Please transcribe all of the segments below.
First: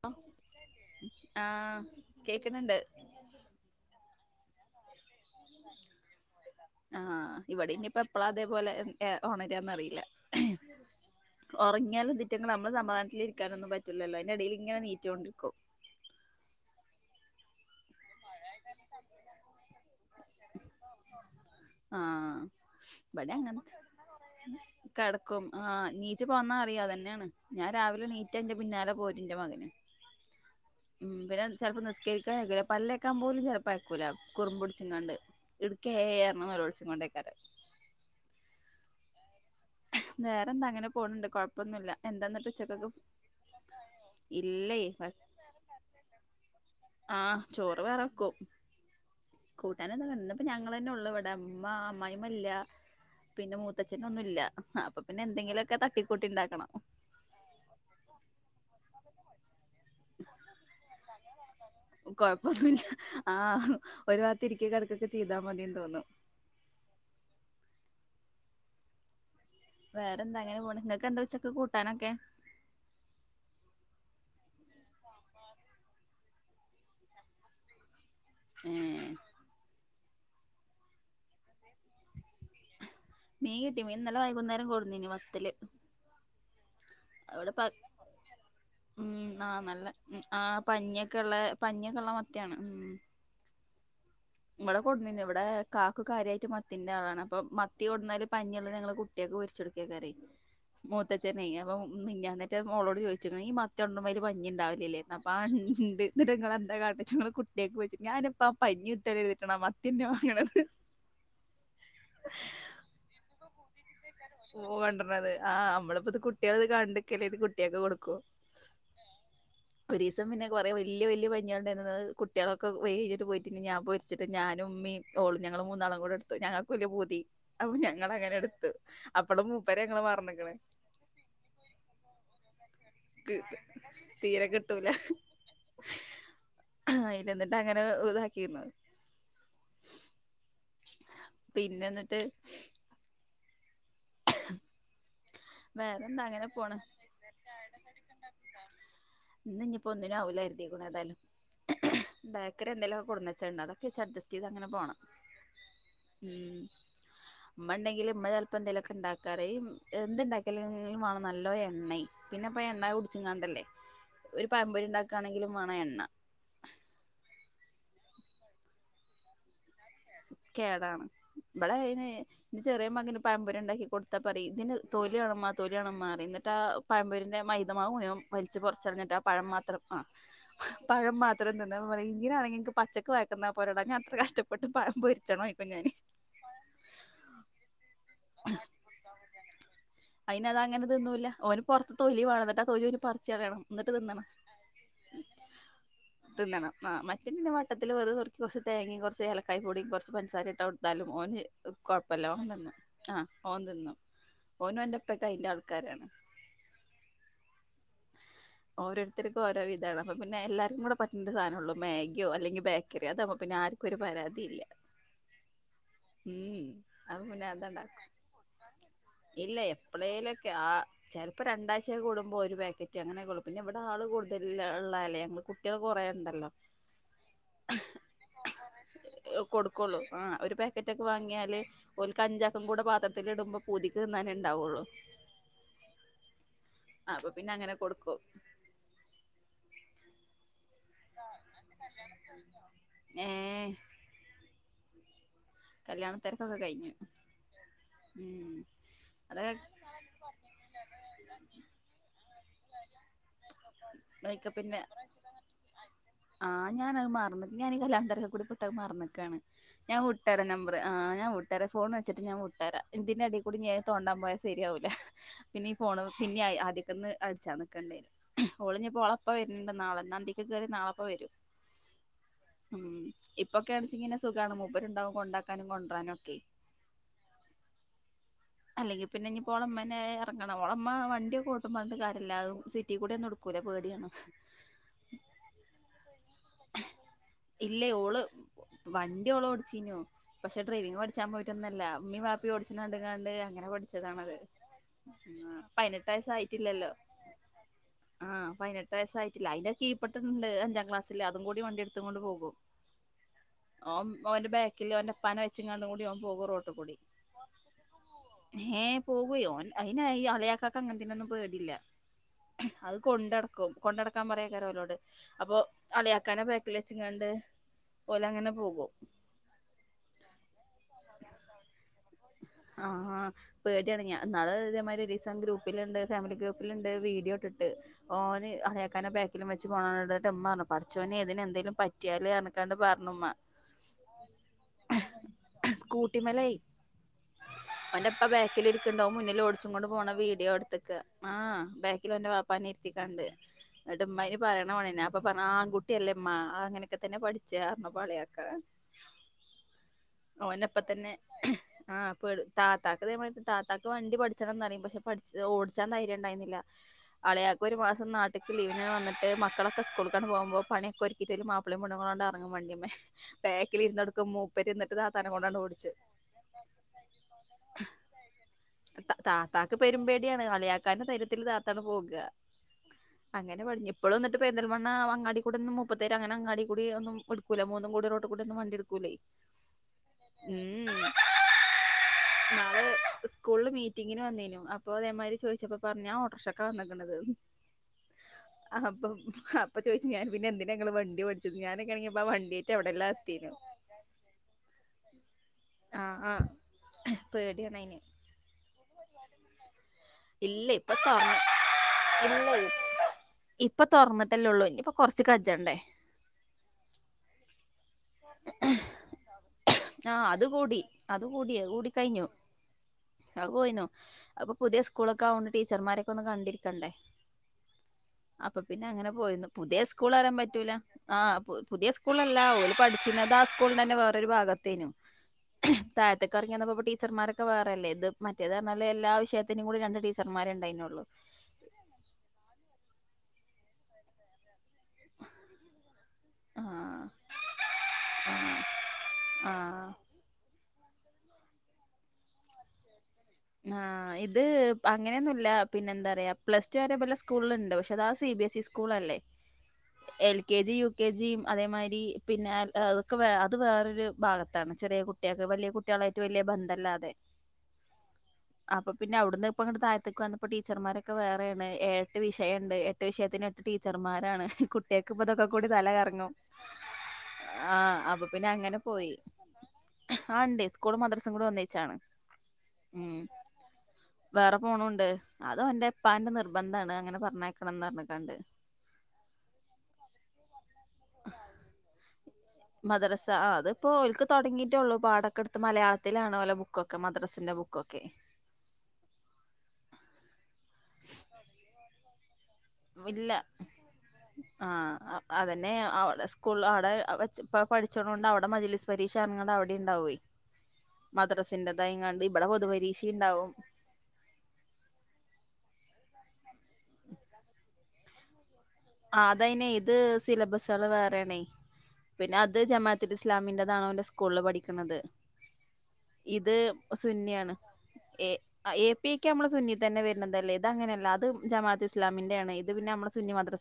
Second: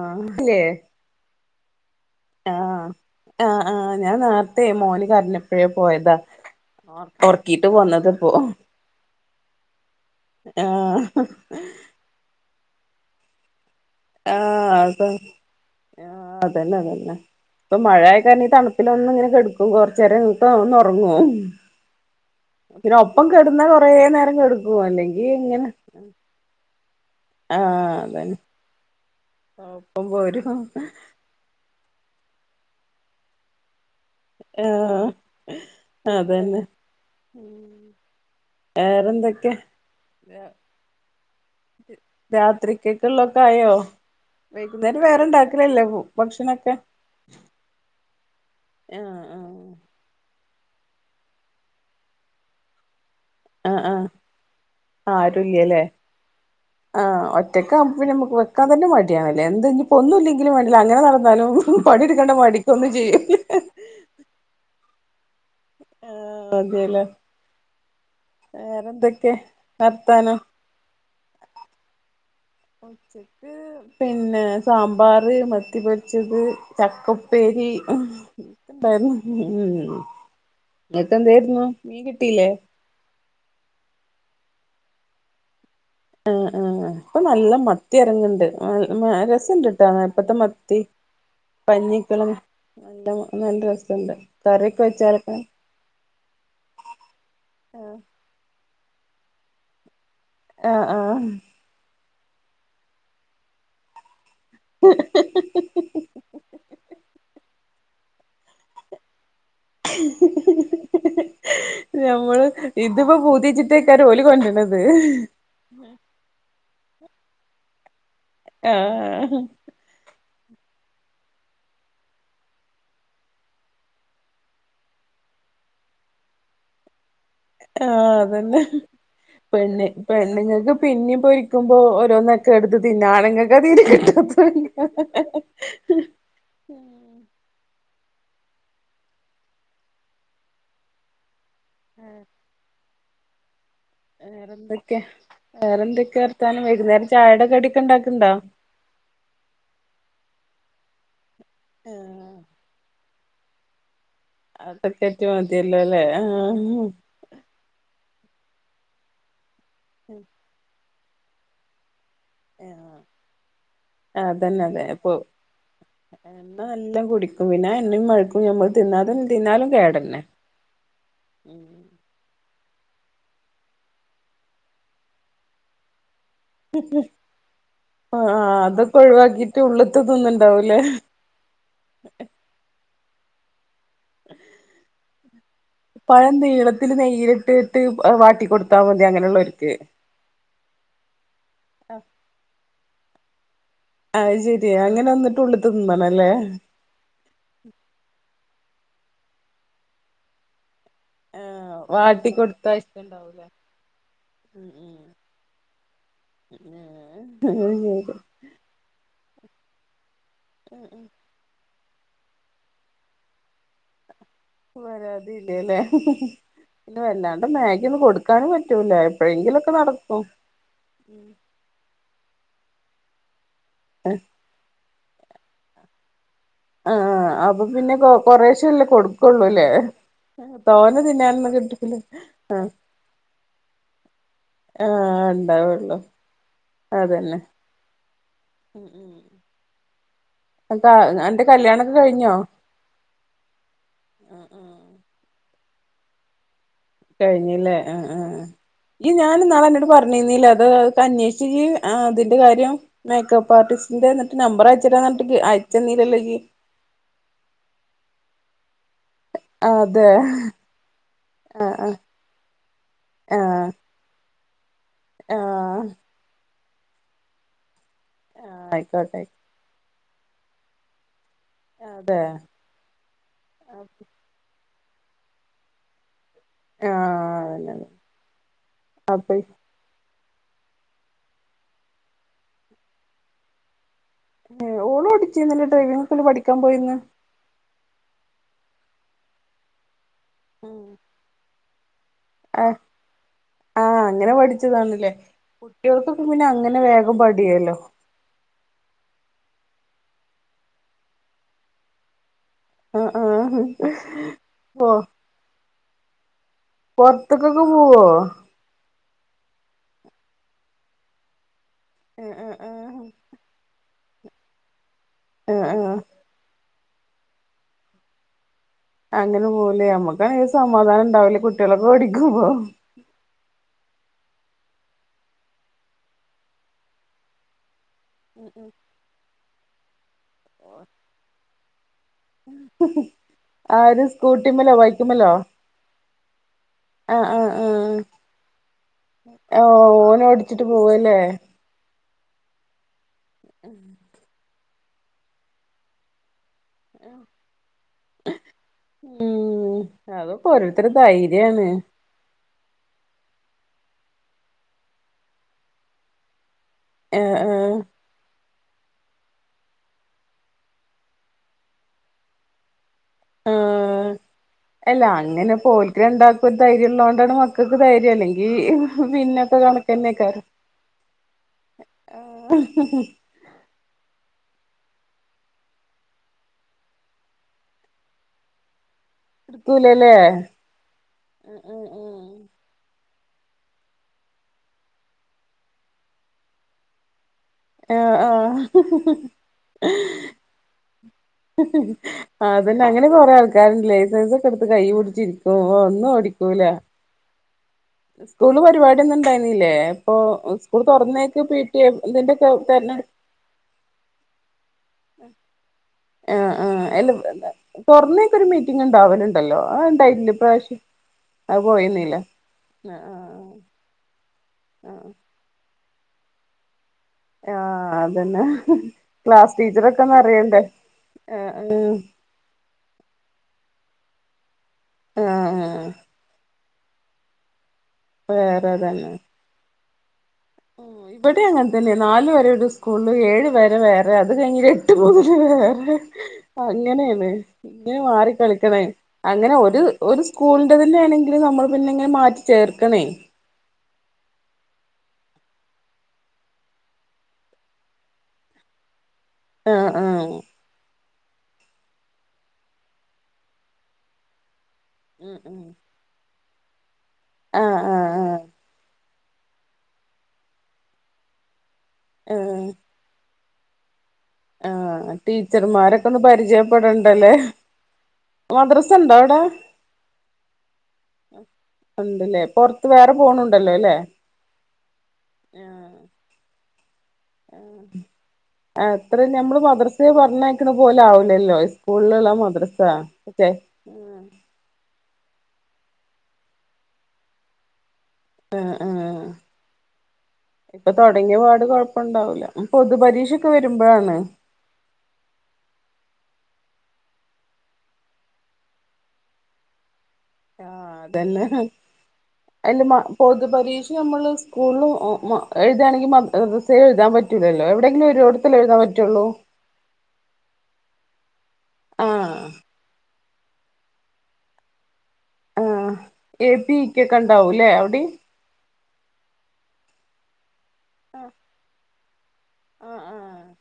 ആഹ അല്ലേ കേക്കുന്നുണ്ട് അതെ മോൻ കരഞപ്പോഴേ പോയതാ ആഹ് ഉറക്കീട്ട് പോന്നത് പോ ഒണരാന്ന്റിയില്ല ആഹ് ഇതിറ്റങ്ങള് നമ്മള് സമാനത്തിലരിക്കാനൊ പറ്റി ആഹ് അത ആഹ് അതന്നെ തന്നെ ഇപ്പൊ മഴയ കാരണം തണുപ്പില ഒന്നും ഇങ്ങനെ കിടക്കും കൊറച്ച് നേരം എന്നിട്ട് ഒന്ന്ഉറങ്ങു ആഹ് പിന്നെ ഒപ്പം ഇബടെ അങ്ങനെ കെടുന്ന ൽകൊറ നേരം കെടുക്കുവ അല്ലെങ്കി ഇങ്ങനെ അ അതന്നെയാണ് ഞാൻ ആഹ് രാവിലെ അതന്നെ നീറ്റാൽ എന്റെപിന്നാലെ പോരും എന്റെ മകനും ഒപ്പം പോരും ഉ പിന്നെ ചെപ്പോ നിസ്കരിക്കാനക്ക പല്ലേക്കാൻ പോലും അയക്കുലാ അയകുല ആഹ് കുറുമ്പ്പിടിച്ചിങ്ങാണ്ട് ഇടുക്കേ എന്ന് പറഞ്ഞ് അതന്നെ നോലോളിച്ചു കൊണ്ടാ വു വേറെന്തൊക്കെ വേറെ എന്താഅങ്ങനെ പോണ് ണ്ട്‌ രാത്രിക്കൊക്കെ ഉള്ള തെക്കെ ആയോ വൈകുന്നേരം ഇല്ലേ വേറെണ്ടാക്കലല്ലോ ഭക്ഷണ ഒക്കെ ആഹ് ആഹ് ആഹ് കൂട്ടാൻ എന്താ ഇന്ന് ഇപ്പോ ഞങ്ങൾ തന്നെ ഉള്ളു ഇവിടെ ഉമ്മ അമ്മയിമ്മ ഇല്ല പിന്നെ ആഹ് മൂത്തച്ഛൻ ആഹ് ഒന്നും ഇല്ല അപ്പൊ പിന്നെ എന്തെങ്കിലുമൊക്കെ ആരുല്ല്യല്ലേ തട്ടിക്കൂട്ടി ഇണ്ടാക്കണം ആഹ് ഒറ്റക്കാവുമ്പോ പിന്നെ നമുക്ക് വെക്കാൻ തന്നെ മടിയണല്ല എന്താ ഇഞ് ഒന്നുംഇല്ലെങ്കിലും വേണ്ടില്ല അങ്ങനെ നടന്നാലും പണിയെടുക്കേണ്ട മടിക്ക് കൊഴപ്പൊന്നുല്ല ഒന്നുംചെയ്യുല്ല അങ്ങനെ ചയ്താൽമതിന്ന് തോന്നും വേറെ എന്തൊക്കെ വേറെ എന്താങ്ങനെ പോ നിങ്ങൾക്ക് എന്താ ഉച്ചക്ക് കൂട്ടാനൊക്കെ ഉച്ചക്ക് പിന്നെ സാമ്പാർ മത്തി പൊരിച്ചത് ചക്ക ഉപേരി പി ഏഹ് ഉ ഇങ്ങക്ക് എന്ത് ആയിരുന്നു മീർ കിട്ടി മീൻ ഇന്നലെവൈകുന്നേരം കൊടു നിന്നു വത്തല് ആ ആ ആ ഇപ്പ അവിടെ നല്ല പ മത്തി ഇറങ്ങണ്ട് ഉം ആഹ് രസംണ്ട് നല്ല ഇട്ടോ ഉം നരത്തെ ആഹ് മത്തി പഞ്ഞിയൊക്കെ ഉള്ള പഞ്ഞി പഞ്ഞിയൊക്കെ ഉള്ള ത്തൾനല്ല മത്തിയാണ് ഉം നല്ല രസണ്ട് ഇവിടെ കറിയൊക്കെ കൊടുന്നിനി വെച്ചാലൊക്കെ ഇവിടെ കാക്കു കാര്യമായിട്ട് മത്തിന്റെ ആളാണ് അപ്പൊ മത്തി കൊടുന്നാല് പഞ്ഞി ഞങ്ങള കുട്ടിയൊക്കെ പൊരിച്ച് കൊടുക്കയക്കാരം ആഹ് ആഹ് മൂത്തഛൻ അപ്പൊ മി ഞാന്ന് ന്റെ ഓളോട് ചോദിച്ച് ക്ക്ണ് മത്തി കൊടുന്നാ വറ്റി പഞ്ഞിഉണ്ടാവില്ലേ അപ്പ അ ആണ്ട് ഇങ്ങൾ എന്ത കാട്ടില് ഇങ്ങൾ കുട്ടിയക്ക് പോരിച്ച് ഞാൻ ഇപ്പോ പഞ്ഞി കിട്ടാൻ എഴുതിട്ടാണ് ആ മത്തിന്നെ വാങ്ങണത് നമ്മള് ഇതിപ്പോ പുതി വച്ചിട്ട് ഓ കൊണ്ടിരത് ആ നമ്മളിപ്പത് കുട്ടികൾ ഇത് കണ്ടക്കല്ലേ ഇത് കുട്ടിയക്കെ കൊടുക്കും ആ വലിയ വലിയ വലിയ പഞിയാണ്ടായിരുന്നത് കുട്ടികളൊക്കെ വലഇട് പൊരിച്ച്ഞാൻൊരിച്ചിട്ട് ഞാനും ഉമ്മ ഓളും ഞങ്ങള് മൂന്നാളൂടെ ഇടുത്തുഞങ്ങൾക്കുല്ലേപൂതി ആ അതന്നെ അപ്പളും മൂപ്പര് പെണ് ഞങ്ങളെ മറന്ന്ക്ക്ണ് പെണ്ണുങ്ങൾക്ക് പിന്നും പൊരിക്കുമ്പോ ഓരോന്നൊക്കെ എടുത്ത് തിന്ന ആണുങ്ങൾക്ക് അണ് തിരെ തീരെ കിടത്തെ അയില്എന്നിട്ട് അങ്ങനെ ഇതാക്കിരുന്നു പിന്നെ എന്നിട്ട് വേറെ എന്തൊക്കെ വേറെ എന്തൊക്കെ വേറെന്താ അങ്ങനെ വർത്താനം പോണ് വൈകുന്നേരം ചായയുടെ കടി ഒക്കെ ഉണ്ടാക്കണ്ടോ ഇന്ന് ഇനിയിപ്പോ ഒന്നിനും ആവൂലാര്തി ഏതാലും ബേക്കറി എന്തെങ്കിലുംക്കെ കൊട്ന്ന് വച്ചത് ഉണ്ടാക്കു അത് വെച്ച് അജ്സ്റ്റ് അതൊക്കെറ്റി മതില്ലോല്ലേ ആ ഉമ്മചെലപ്പ എന്തയിലൊക്കെ ഉണ്ടാക്കാറ് ഇ മ് എന്തുണ്ടാക്കി യായെങ്കിലുംമാണം നല്ലോ എണ്ണയ് പിന്നെപ്പ എണ്ണ ആഹ് കുടിച്ചിങ്ങാണ്ടല്ലേ അതന്നെ അതെ അപ്പൊ എന്നാ ല്ലാം കുടിക്കും പിന്നെ ന്‌ മഴക്കും ഞമ്മൾ തിന്നാലും തിന്നാലും കേട് കേടാണ് ബടെ ഐന് ചെറിയ മകന് പഴമ്പൊരി ഉണ്ടാക്കി കൊടുത്താ പറയും ഇതിന് തൊലിയാണമ്മ തൊലിയാണമ്മ റന്ന് - - ത പഴമ്പൂരിന്റെ മൈദ മാവ് ആ മയം വലിച്ച് അതൊക്കെ പറിച്ചെറിഞ്ഞിട്ട് പഴം ഒഴിവാക്കിട്ട് മാത്രം ആ ഉള്ള്ത്തെ തിന്ന്ണ്ടാവൂലേ പഴം മാത് [unintelligible] പറേം ഇങ്ങനാണെങ്കി പച്ചക്ക് [unintelligible] പോരെടാ ഞാത്ര ക പഴം നീളത്തിൽ നെയ്യിൽ ഇട്ട് ഇട്ട് വ വാട്ടി കൊടുത്താ മതി അങ്ങനെയുള്ളരുക്ക് അതൊന്നൂല്ല ഓന് പുറത്ത് തൊലി വേണം എന്നിട്ട് ആ തൊലി ന്ന് പറിച്ച് കളേണം. എന്നിട്ട് തിന്നണം അത് ശെരി അങ്ങനെ വന്നിട്ട് ഉള്ള്ത്തെ തിന്നണല്ലേ തിന്നണം ആ മറ്റേ ഇല്ല വട്ടത്തില് വെറു നുറു കുറച്ച് തേങ്ങയും കുറച്ച് ഏലക്കായി പൊടിയും കുറച്ച് പഞ്ചസാരയും ഇട്ടാ കൊടുത്താലും ഓന് ആഹ് കൊഴപ്പല്ല വാട്ടി ഓൻ കൊടുത്താ അങ്ങനന്നും ആ ഇഷ്ടണ്ടാവൂലേ ഓൻ തിന്നു. [inaudible] ഓരോരുത്തരുക്കും ഓരോ വിധാണ് അപ്പ പിന്നെ എല്ലാവർക്കു ടെ ശെരി പറ്റണ്ട സധനേള്ളൂ. മാഗിയോ അല്ലെങ്കിൽ ബേക്കറി യോ അതാവുമ്പോ പിന്നെ ആർക്കും ഒരു പരാതി പരാതി ഇല്ലേല്ലേ ഉം പിന്നെ അപ്പൊ പിന്നെ വല്ലാണ്ട് മാഗി ന്ന് അതുണ്ടാക്കും കൊടുക്കാനും പറ്റൂല ഇല്ല എപ്പോഴെങ്കിലും ഒക്കെ നടക്കും. എപ്പോഴേലൊക്കെ ആ ചിലപ്പോ രണ്ടാഴ്ച ഒരു കൂടുമ്പോ പാക്കറ്റ് അങ്ങനെക്കെ ഉള്ളൂ പിന്നെ ഇവിടെ ആൾ കൂടുതൽ ഇ ഉള്ളാലേ കുട്ടികൾ കുറേ ഉണ്ടല്ലോ. ആഹ് അപ്പൊ പിന്നെ കൊ കൊറശേല്ലേ കൊടുക്കുള്ളൂല്ലേ. കൊടുക്കുള്ളൂ ആ ഒരു പാക്കറ്റ് തോനെ ഒക്കെ തിന്നാനൊന്നും വാങ്ങിയാല് കിട്ടി ഇല്ല.. ഓൽക്ക് അഞ്ചാക്കും കൂടെ പാത്രത്തിലിടുമ്പോ പൂതിക്ക് തിന്നാനേ ഇണ്ടാവുള്ളു. ആഹ് ഉണ്ടാവുള്ളു ആഹ് അപ്പൊ അതന്നെ പിന്നെ അങ്ങനെ കൊടുക്കും. അന്റെ അന്റെ കല്യാണൊക്കെ കഴിഞ്ഞോ? ഏ കല്യാണ തെരക്കൊക്കെ കഴിഞ്ഞു. കഴിഞ്ഞി ല്ലേ ആഹ് ആഹ്. ഉം ഈ ഞാൻ ന്നാളെ അന്നോട് പറഞ്ഞിരുന്നില്ലേ അത് അ അന്വേഷിച്ച് അതിന്റെ കാര്യം മേക്കപ്പ് ആർട്ടിസ് സിന്റെ എന്നിട്ട് അതൊക്കെ നമ്പർ അയച്ച് തരാന്ന് പറഞ്ഞിട്ട് എന്നിട്ട് അയച്ച് തന്നില്ലല്ലോ ഈ. ആ ഞാനത് മറന്ന് [unintelligible] ട്ട് മറന്നേക്കാണ് ഞാ അതെ വ് ട്ടെര നമ്പറ് ആഹ് ഞാൻ വിട്ടെര ആഹ് ഫോൺ ആഹ് വെച്ചിട്ട് ഞാൻ വിട്ടെര ഇതിന്റെ എഡേ കൂടി ആഹ് ഞാൻ തോണ്ടാൻ പോയാ ശരിയാവുല്ല. പിന്നെ ഈ ആഹ് ഫോണൊ [unintelligible] ആദ്യക്കൊന്ന് അടിച്ചാന്ന്. ക്കണ്ടേ ആഹ് ഓളിഞ്ഞപ്പോ ആയിക്കോട്ടെ ഓളപ്പ വരണ്ട് നാളെന്നന്തിക്ക് കേറി നാളെപ്പ വരും. അതെ മ് ആഹ് ഇപ്പൊക്കേണച്ചിങ്ങനെ സുഖാണു മോ ഇവരുണ്ടാവും കൊണ്ടാക്കാനും കൊണ്ടരാനും ഒക്കെ. ആഹ് അതന്നെയാണ്. അല്ലെങ്കി പിന്നെ ഇനി പോളം മനെയായാ ത്ത്ങ്ങാണും പോണം ഉമ്മ വണ്ടിയെക്കൊട്ടും പറ്ഞ്ഞിട്ട് കാര്യല്ല അത് സിറ്റി കൂടെ ഒന്നുംടുക്കൂല്ല പേടിയാണ്. ഓള് പഠിച്ചിരുന്നില്ലേ ഡ്രൈവിംഗ് സ്കൂളിൽ പഠിക്കാൻ പോയിന്ന് ഇല്ലേ ഓള് വണ്ടി ഓള് ഓടിച്ചീഞ്ഞു പഷേ ഡ്രൈവിങ് പഠിച്ചാൻ പോയിട്ടൊന്നല്ല. ഉമ്മീം വാപ്പിം ആഹ് ഓടിച്ചുന്ന കണ്ട്കണ് ആഹ് അങ്ങനെ പഠിച്ചതാണല്ലേ പതിനെട്ട് കുട്ടികക്കൊക്കെ പിന്നെ അങ്ങനെ വയസ്സായിട്ടില്ലല്ലോ വേഗം പഠിയല്ലോ ആഹ് പതിനെട്ട് വയസ്സായിട്ടില്ല അയിന്റെ കീപ്പെട്ടുട്ടുണ്ട് അഞ്ചാം ക്ലാസില് അതും കൂടി വണ്ടി എടുത്തും കൊണ്ട് പോകും. ആഹ് ആഹ് ഓമ് ഓന്റെ ബാക്കില് ഓന്റെ ഉപ്പാനെ വെച്ച്ങ്ങാണ്ടും കൂടി ഓൻ പോകും റോട്ട് കൂടി പൊറത്ത്ക്കൊക്കെ പോവോ പോകുയോൻ അയിന് ഈ അലയാക്കാക്ക അങ്ങനെത്തെനോന്നും പേടില്ല ആ അത് ആ കൊണ്ടട ക്കും കൊണ്ടടക്കാൻ പറയും [unintelligible] അപ്പോ അലിയാക്കാനെ ബേ ക്കില് വെച്ച്ങ്ങണ്ട് ഓല് അങ്ങനെ പോകും അങ്ങനെ പോവൂലേ നമ്മക്കാണെങ്കി സമാധാനം ഉണ്ടാവൂല കുട്ടികളൊക്കെ ഓടിക്കുമ്പോ ആഹ് പേടിയാണ് ഞാ ഇന്നാള് ഇതേമാതിരി ഒരിസം ഗ്രൂപ്പിലോണ്ട് ഫാമിലി ഗ്രൂപ്പിലോണ്ട് വീഡിയോ ഇട്ടിട്ട് ഓന് അലിയാക്കാനെ ബാക്കിലും വെച്ച് [unintelligible] ഉമ്മ പറഞ്ഞ് പഠിച്ചോനെ ഇതിന് എന്തെലും പറ്റിയാ ആര് സ്കൂട്ടിമ്മേല്ലോ ബൈക്കുമ്മേല്ലോ ക്കുമെലായി അവന്റെപ്പ ബാക്കില് ഇരിക്കണ്ടാവും മുന്നിൽ ഓ ഓടിച്ചും കൊണ്ട് പോണ ഓന് വീഡിയോ ഓടിച്ചിട്ട് എടുത്ത്ക്കാ പോവല്ലേ ആഹ് ബാ ക്കില് ഓന്റെ വാപ്പാന്നെരുത്തിക്കണ്ട് എന്നിട്ട് ഉമ്മനി പറയണ [unintelligible] അപ്പോ പറഞ്ഞ് ആങ്കുട്ടിയല്ലേമ്മാ ഇങ്ങനൊക്കെ തന്നെ പഠിച്ചാ [unintelligible] ഉം അതാപ്പോ ഓനപ്പ ഓരോത്തരെ തന്നെ ധൈര്യാണ് ആ പേട് താത്താക്ക് താത്താക്ക് വണ്ടി പഠിച്ചണംന്നറിയും പഷേ പഠിച്ച് ഓടിച്ചാ ധൈര്യം ണ്ടായിന്നില്ല ആ ആ അളിയാക്ക് ഒരു മാസം നാ ട്ട്ക്ക് ലീവിന് വന്നട്ട് മക്കളൊക്കെ സ്ക്കൂള്ക്ക് ക്കണ്ട് പോവുമ്പോ പണിയൊക്കെ ഒരുക്കിട്ട് മാപ്പളയും പെണ്ണുങ്ങളുകൊണ്ട് എറങ്ങും വണ്ടിമ്മേ ആ ബാക്കില് ഇരന്നൊടുക്കം മൂപ്പര് എന്നിട്ട് താത്തനെ കൊണ്ടാണ് ഓടിച്ചെ ഇള്ളോടാണ് മക്കക്ക് ധൈര്യം അല്ലെങ്കി പിന്നൊക്കെ താത്താക്ക് കണക്കന്നെ കാറു പെരുംപേടിയാണ് അളിയാക്കാന്റെ ധൈര്യത്തിൽ താത്താണ് പോക ആഹ് അങ്ങനെ വളിഞ്ചിഇപ്പളോന്ന് ഇത് പേന്തൽമണ്ണ അങ്ങാടികുടുന്ന് മുപ്പത്തേര ഇത് അങ്ങന അങ്ങാടി കൂടി ഒന്നും എടുക്കൂ മുന്നും കൂടിറോട്ടി കൂടി ഒന്നും വണ്ടി എടുക്കൂല്ലേ എടുക്കൂലല്ലേ ആഹ് ആഹ് ആഹ് ഇനാള് ഈസ്കൂളില് മീറ്റിങ്ങിന് വന്നേനു അപ്പൊ അതേമാരി ചോദിച്ചപ്പോ പറഞ്ഞാ ഞാ ഓട്ടോക്ഷക്ക വന്നെക്കെനാത് ആഹ് ആഹ് ആപ്പൊ അപ്പൊ ചോയിച്ചു ഞാൻ പിന്നെ എന്തിന ങ്ങള് വണ്ട അതന്നെ അങ്ങനെ കൊറേ എത്തീനു ആൾക്കാരുണ്ട് ലൈസൻസ് ഒക്കെ എടുത്ത് കൈ പിടിച്ചിരിക്കും ഒന്നും ഓടിക്കൂല പേടിയണായിന് സ്കൂള് പരിപാടിയ ഒന്നും ഇണ്ടായിരുന്നില്ലേ ഇപ്പൊ ഇല്ല സ്കൂൾ ഇപ്പൊ തൊറന്ന് തുറന്നേക്ക് പി ടി എഫ് ഇതിന്റെക്കെ ഇല്ല തെരഞ്ഞെടു ഇപ്പൊ തുറന്നിട്ടല്ലേ ഉള്ളൂ ഇനി ആഹ ആഹ എ അങ്ങനക്ക ഒരു മീറ്റിംഗ ഉണ്ടാവനുണ്ടല്ലോ ആ ആഹ് ഉണ്ടായില്ല അത് പ്ര്രാവശ്യം അ പോയന്നല ആ പോയിന്നോ അപ്പൊ പുതിയ ആഹ് സ്കൂളൊക്കെ ആവോണ്ട് ടീച്ചർമാരൊക്കെ ഒന്ന് കണ്ടിരിക്കണ്ടേ ആഹ അപ്പൊ പിന്നെ അങ്ങനെ പോയിരുന്നു പുതിയ ടീച്ചറൊക്കെ സ്കൂൾ വരാൻ നെറയണ്ടേ പറ്റൂല ആഹ് പുതിയ സ്കൂളല്ല ചിതാ സ്കൂളി തന്നെ വേറൊരു ഭാഗത്തേും ആഹ് താഴത്തൊക്കെ ഇറങ്ങിയന്നപ്പോൊ ടീച്ചർമാരൊക്കെ വേറെല്ലേ അത് മറ്റേത വേറെ പറഞ്ഞാല് എല്ലാ തന്നെ വിഷയത്തിനും കൂടി രണ്ട് ടീച്ചർമാരെ ഉണ്ടായിനുള്ളു ഇവിടെ അങ്ങനെത്തന്നെ നാലു വരെ ഒരു സ്കൂള ഏഴു വരെ വേറെ അത് കഴി വേറെ ആഹ് അങ്ങനെയാണ് ഇങ്ങനെ മാറ ആഹ് കളിക്കണ അങ്ങനെ ഒരു ആഹ് ഒരു സ്കൂളിന്റെ തന്നെ ആണെങ്കിലും നമ്മൾ പിന്നെങ്ങനെ മാറ്റി ചേർക്കണേ ആ ഇത് അങ്ങനെയൊന്നുമ ഇ പിന്നെ എന്താ പറയാ പ്ലസ് ടു വരെ പോലെ സ്കൂള ഉണ്ട് പക്ഷെ അതാ കൂൾല്ല ആഹ് ആഹ് എ കെ ജി കെ ജിയും അതേമാതിരി പിന്നെ അതൊക്കെ അത് വേറൊരു ഭാഗത്ത് ാണ് ചെറിയ കുട്ടികൾക്ക് വലിയ കുട്ടികളായിട്ട് വലിയ ബന്ധ അല്ലാതെ ആഹ പിന്നെ അവിടുന്ന് ഇ തഴത്തേക്ക് വന്നപ്പോ ടച്ചർമാരൊക്കെ വേറെയാണ് എട്ട് വിഷയ ഉണ്ട് എട്ട് വിഷയത്തിനട്ട് ടീച്ചർ ആഹ ടീച്ചർമാരൊക്കെ ഒന്ന് പരിചയപ്പെടണ്ടല്ലേ ആഹ അപ്പൊ പിന്നെ അങ്ങനെ മദ്രസ പോയി ഉണ്ടോ അവിടെ ആ ഉണ്ട് സ്കൂളും മദ്രസും കൂടെ ഒന്നിച്ചാണ് ഉണ്ടല്ലേ പുറത്ത് ഉ വേറെ ഉ പോണുണ്ടല്ലോ അല്ലേ വേറെ പോണോണ്ട് അതും എന്റെ ഇപ്പാന്റെ നിർബന്ധാണ് അങ്ങനെ പറഞ്ഞേക്കണംന്ന് പറഞ്ഞ്ക്കാണ്ട് ആ അത്ര ഞമ്മള് മദർസയെ പറഞ്ഞക്ക പോലൊവില്ലല്ലോ സ്കൂളിലുള്ള മദ്രസ ആ ക്കെ അത്പ്പോൊ ഒലക്ക് തുടങ്ങിട്ടള്ളൂ പാടൊക്കെടുത്ത് മയാളത്തിലാണോ ബുക്കെ മദ്രസിന്റെ ബുക്കൊക്കെ ആ ആ ഇപ്പൊ തുടങ്ങിയപാട് കുഴപ്പുണ്ടാവൂല ഇല്ല ആഹ അതന്നെ അവിടെ സ്കൂൾ അവിടെ ഇ പഠിച്ച കൊൊണ്ട് അവിടെ മജലിസ് പരീക്ഷ അനണ്ട് അവിടെ ഉണ്ടാവയി ആ അതല്ലേ അതി പൊതുപരീക്ഷ പൊതു ഉണ്ടാവും പരീക്ഷ നമ്മള് സ്കൂള എഴുതയാണെങ്കിൽ മസേ എഴുാൻ പറ്റില്ലല്ലോ എവിടെയങ്കിലുംരോടത്ത് ആ അതയിന് ഏത് സിലബസുകള് വേറെണേ പിന്നെ ആഹ് അത് ജമാത്തി ഇസ്ലാമിൻറോണോ അവന്റെ സ്കൂളിൽ പഠിക്കുന്നത് ആഹ ഏ പിക്കക്കണ്ടാവല്ലേ അവിടെ ഇക്ക് നമ്മള് സുന്നി തന്നെ വരുന്നതല്ലേ ഇത്ങ്ങനെയ അല്ല അത് ആഹ് ജമാഅത്ത് ഇസ്ാമിന്റെ ആാണ് ഇത് പിന്നെ നമ്മ സുന്നി മാത്രം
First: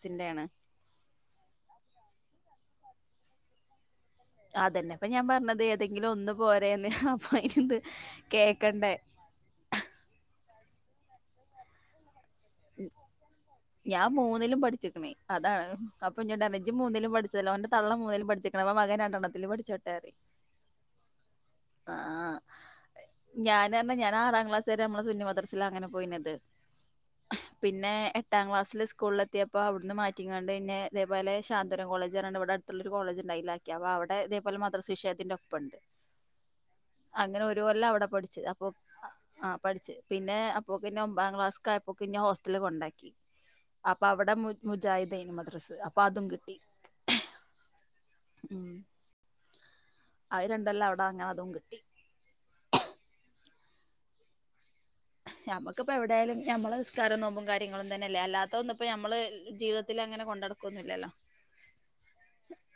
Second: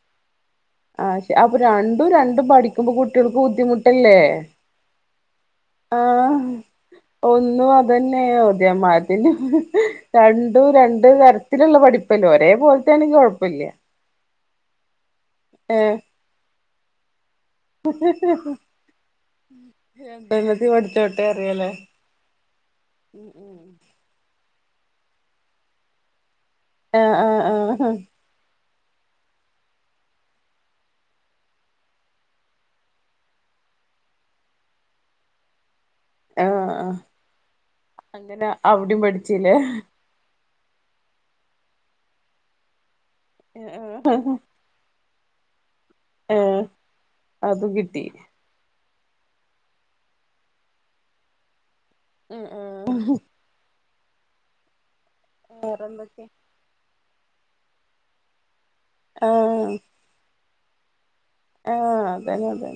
ആ ശെ അപ്പൊ രണ്ടും രണ്ടും പഠിക്കുമ്പോ കുട്ടികൾക്ക് ബുദ്ധിമുട്ട് അതന്നെപ്പ ഞാൻ പറഞ്ഞത് ഏതെങ്കിലും ഒന്ന് ആഹ് പോരന്ന് അപ്പ അന്ത് കേക്കണ്ട രണ്ടു രണ്ട ത ത്തിലുള്ള പഠിപ്പല്ലേ ഒരേ പോലത്ത ആണെങ്കും കുഴപ്പമില്ല പഠിക്കണേ അതാണ് അപ്പൊ ഞ ഡറിജി മൂന്നിലും പഠിച്ചതല്ലോ അവന്റെ തള്ള മൂന്നേും പഠിച്ചിിക്കക്കെ അപ്പ മകൻ രണ്ടെണ്ണത്തില്ൽ പഠിച്ചുോട്ടേറി പഠടിച്ചോട്ട ആ ഉം ഞൻ പറഞ്ഞ ഞാനൻ ആറാം ക്ലാസ് വരെ നമ്മള് സുന്നിമദർസില അങ്ങനെ പോയിത് ആഹ ആഹ ആഹ ആഹ [unintelligible] സ്കൂള എത്തിപ്പോ അവിടുന്ന് മാറ്റിങ്ങാണ്ട്ന്നെ ഇതേപല ശാന്തവരം കോളജ് പറഞ്ഞണ്ട് ഇവിടെ അടുത്തുള്ളരു കോളേജ്ണ്ടതിലാക്കി അപ്പോ അവിടെ ഇതേപോലെ മാത്രം സുഷയത്തിന്റെ ഒപ്പംുണ്ട് ആഹ് ആഹ് അങ്ങനെ ഒരുപല്ല അവിടെ അങ്ങനെ പഠിച്ചത് അപ്പൊ അവിടെയും ആ പഠിച്ചില്ലേ പഠിച്ചു പിന്നെ ന്നെ ഒമ്പാം ക്ലാസ്യപ്പോെ ഹോസ്റ്റല കൊണ്ടാക്കി അപ്പൊ അവിടെ മുജ അ മദ്രസ് അപ്പൊ അതും കിട്ടി അതും കിട്ടി ഉ അത്ണ്ടല്ല അവിടെ അങ്ങനെ അതും കിട്ടി ഉ ഉ [unintelligible] മ്മക്കിപ്പ വേറെന്തൊക്കെ എവിടെയാലും നമ്മുടെ വിസ്കാരം നോമ്പും കാര്യങ്ങളും തന്നെല്ല അല്ലാത്ത ഒന്ന അപ്പൊ നമ്മള് ജീവിതത്തിൽ അങ്ങനെ കൊണ്ട നടക്കൊന്നുമില്ലല്ലോ ആഹ അതന്നെ അതന്നെ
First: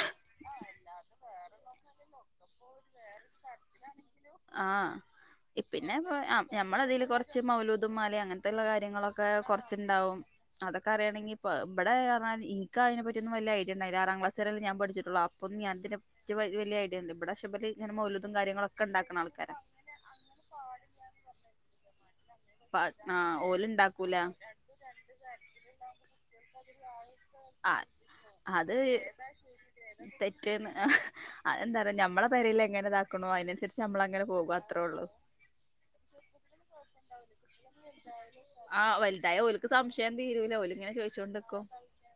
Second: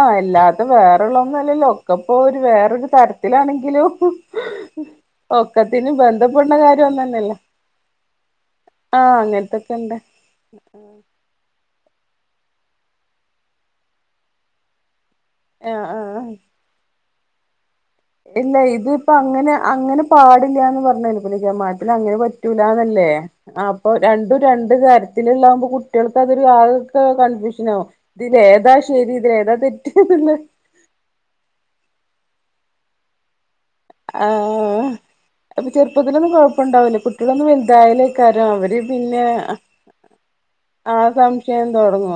ആഹ ആ അല്ലാത്ത അല്ലാതെ വേറെള്ളന്നല്ലല്ലോ വേറെള്ളൊന്നും ഒക്കെപ്പോൊ ഒരു വേറൊരു തരത്തിലാണെങ്കിലും ഒക്കത്തിനി ബന്ധപ്പെ ഞമ്മള അതിൽ കുറച്ച് മൗലോദമാല അങ്ങനത്തെയുള്ള ആഹ് കാര്യങ്ങളൊക്കെ അങ്ങനത്തൊക്കെ ഉണ്ട് കുറച്ചുണ്ടാവും അതൊക്കെ അറിയയാണെങ്കി ഇ ഇവിടൊൽ എനി അതിന പറ്റിയൊന്ന വല്ല ഐഡിയണ്ടായിില്ല ആറാം ക്ലാസ് വരെല്ല ഞാ പഠിച്ചിട്ടുള്ള അൊ ഞാൻ ആഹ് ആഹ് വലിയഐിയണ്ട് ഇവിടെ പക്ഷെല ഇല്ല ഇതിപ്പൊ അങ്ങനെ അങ്ങനെ പാടില്ലന്ന് പറഞ്ഞപ്പ ജമാറ്റൽ അങ്ങനെറ്റ റ്റലാന്നല്ലേ ആഹ് ഓല് അപ്പൊ ഇണ്ടാക്കൂല രണ്ടും രണ്ട താര്രത്തിലള്ളാവകുമ്പോ കുട്ടികൾക്ക് അതൊരു ആൊക്കെ കണ്ട ആ അത് ഏതാ തെറ്റ്ന്നുള്ള തെറ്റന്ന് എന്താ പറയാ ഞമ്മളെ പരൽ എങ്ങനെതാക്കണോ അതിനന് ആ അപ്പൊ ചെറുപ്പത്തിലൊന്നും കൊഴപ്പണ്ടാവില്ലേ കുട്ടികളൊന്ന ആഹ വലുതായ അവഓലക്ക് സംശയം തീരൂല അവഓല ആ സംശയം തുടങ്ങു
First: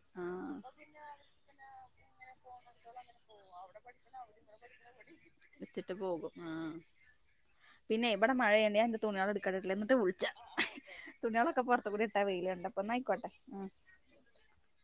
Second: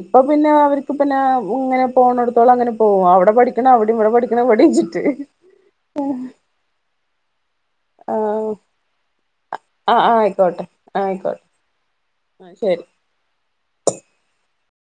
ഇപ്പൊ പിന്നെ ആഹ് അവർക്ക്ി പിന്നെ ഇങ്ങനെ പോണ പള അങ്ങനെ പോകും അവിടെ പഠിക്കണ അവിടെ ഇവിടെ പഠിക്കണവിടെചിട്ട് വെച്ചിട്ട് പോകും ആ പിന്നെ ആ ഇവിടെ മഴയണ്ട എന്റെ തുണിയൾ എടു ട്ട എന്നിട്ട് ആ വിളിച്ച ആയിക്കോട്ടെ ആയിക്കോട്ടെ തുണികളൊക്കെ പുറത്ത കൂടി ഇട്ടാ ആ വെയിലുണ്ട് ശരി അപ്പൊ എന്നായിയിക്കോട്ടെ ആ [unintelligible]